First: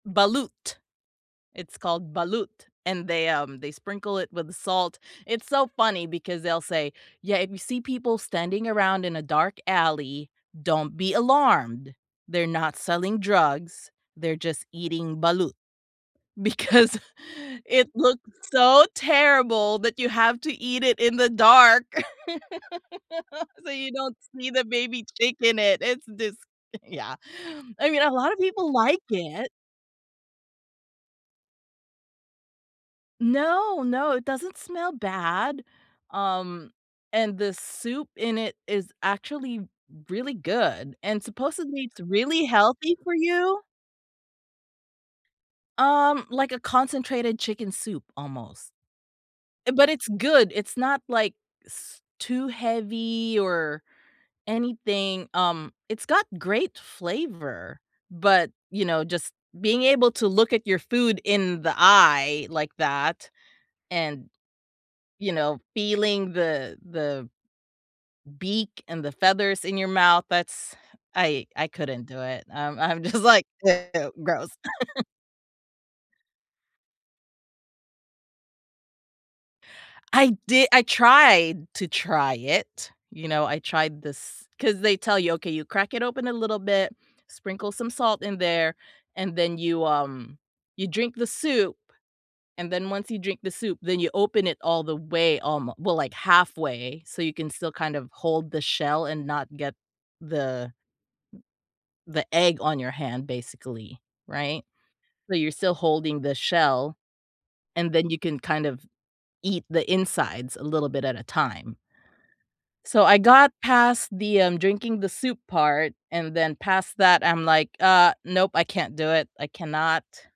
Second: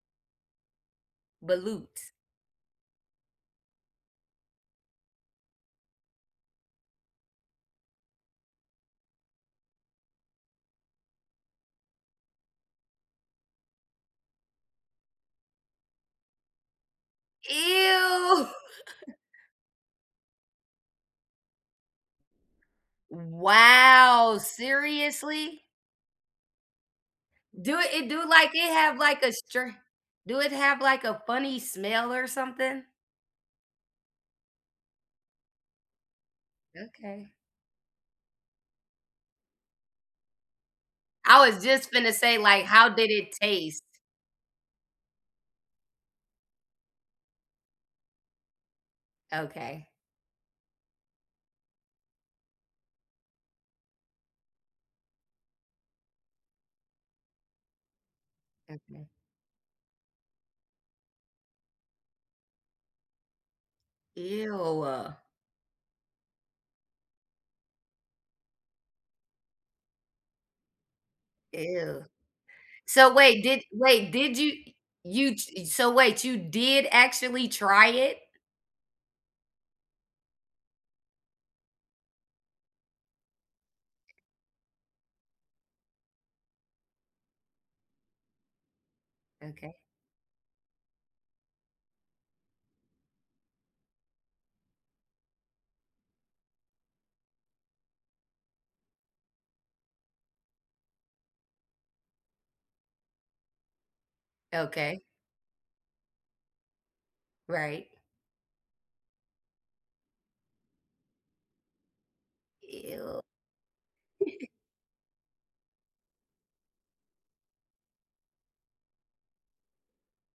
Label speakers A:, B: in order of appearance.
A: Balut, it's
B: Balut.
A: called balut, and they, um, they sprinkle it with salt. It's so funny because they'll say, "Yeah, if you see people standing around in a dark alley, don't be alarmed. They're not selling drugs, they're just eating balut," because it looks
B: Ew!
A: so terrible that you have to eat it in the dark, so you don't
B: Wow.
A: see the baby chick in
B: Seriously?
A: it, it's dis yeah,
B: Do
A: I
B: it
A: mean,
B: it
A: a
B: do,
A: lotta
B: like,
A: people
B: it have,
A: like
B: like, a
A: it.
B: stra do it have, like, a funny smell or something?
A: No, no, it doesn't smell bad, um,
B: Okay.
A: and the soup in it is actually really good and
B: I was
A: supposedly
B: just
A: it's
B: finna say,
A: really
B: like, how
A: healthy
B: did
A: for
B: it
A: you.
B: taste?
A: Um, like a concentrated chicken soup almost. Uh,
B: Okay.
A: but it's good, it's not like s too heavy or anything, um, it's got great flavor, but, you know,
B: Okay.
A: just being able to look at your food in the eye like that, and,
B: Ew.
A: you know, feeling the the beak and the feathers in your mouth, that's I I
B: Ew.
A: couldn't do it, um, I'm
B: So,
A: just
B: wait,
A: like,
B: did wait,
A: "Ew,
B: did
A: gross."
B: you y you t so, wait, you did actually try it?
A: I di I tried to try it, you know, I tried this 'cause they tell you, "Okay, you crack it open a little bit, sprinkle some salt in there, and then
B: Okay.
A: you, um you drink the soup," and then once you drink the soup, then you open it all the way, um, well like halfway, so you can still kind of hold the shell and not get the the egg on your hand basically, right?
B: Okay.
A: So, you're still holding the shell,
B: Right.
A: and then, you can kind of eat the insides a little bit at a time so,
B: Ew.
A: I got past the, um, drinking the soup part, and then past that I'm like, "Uh, nope. I can't do it. I cannot."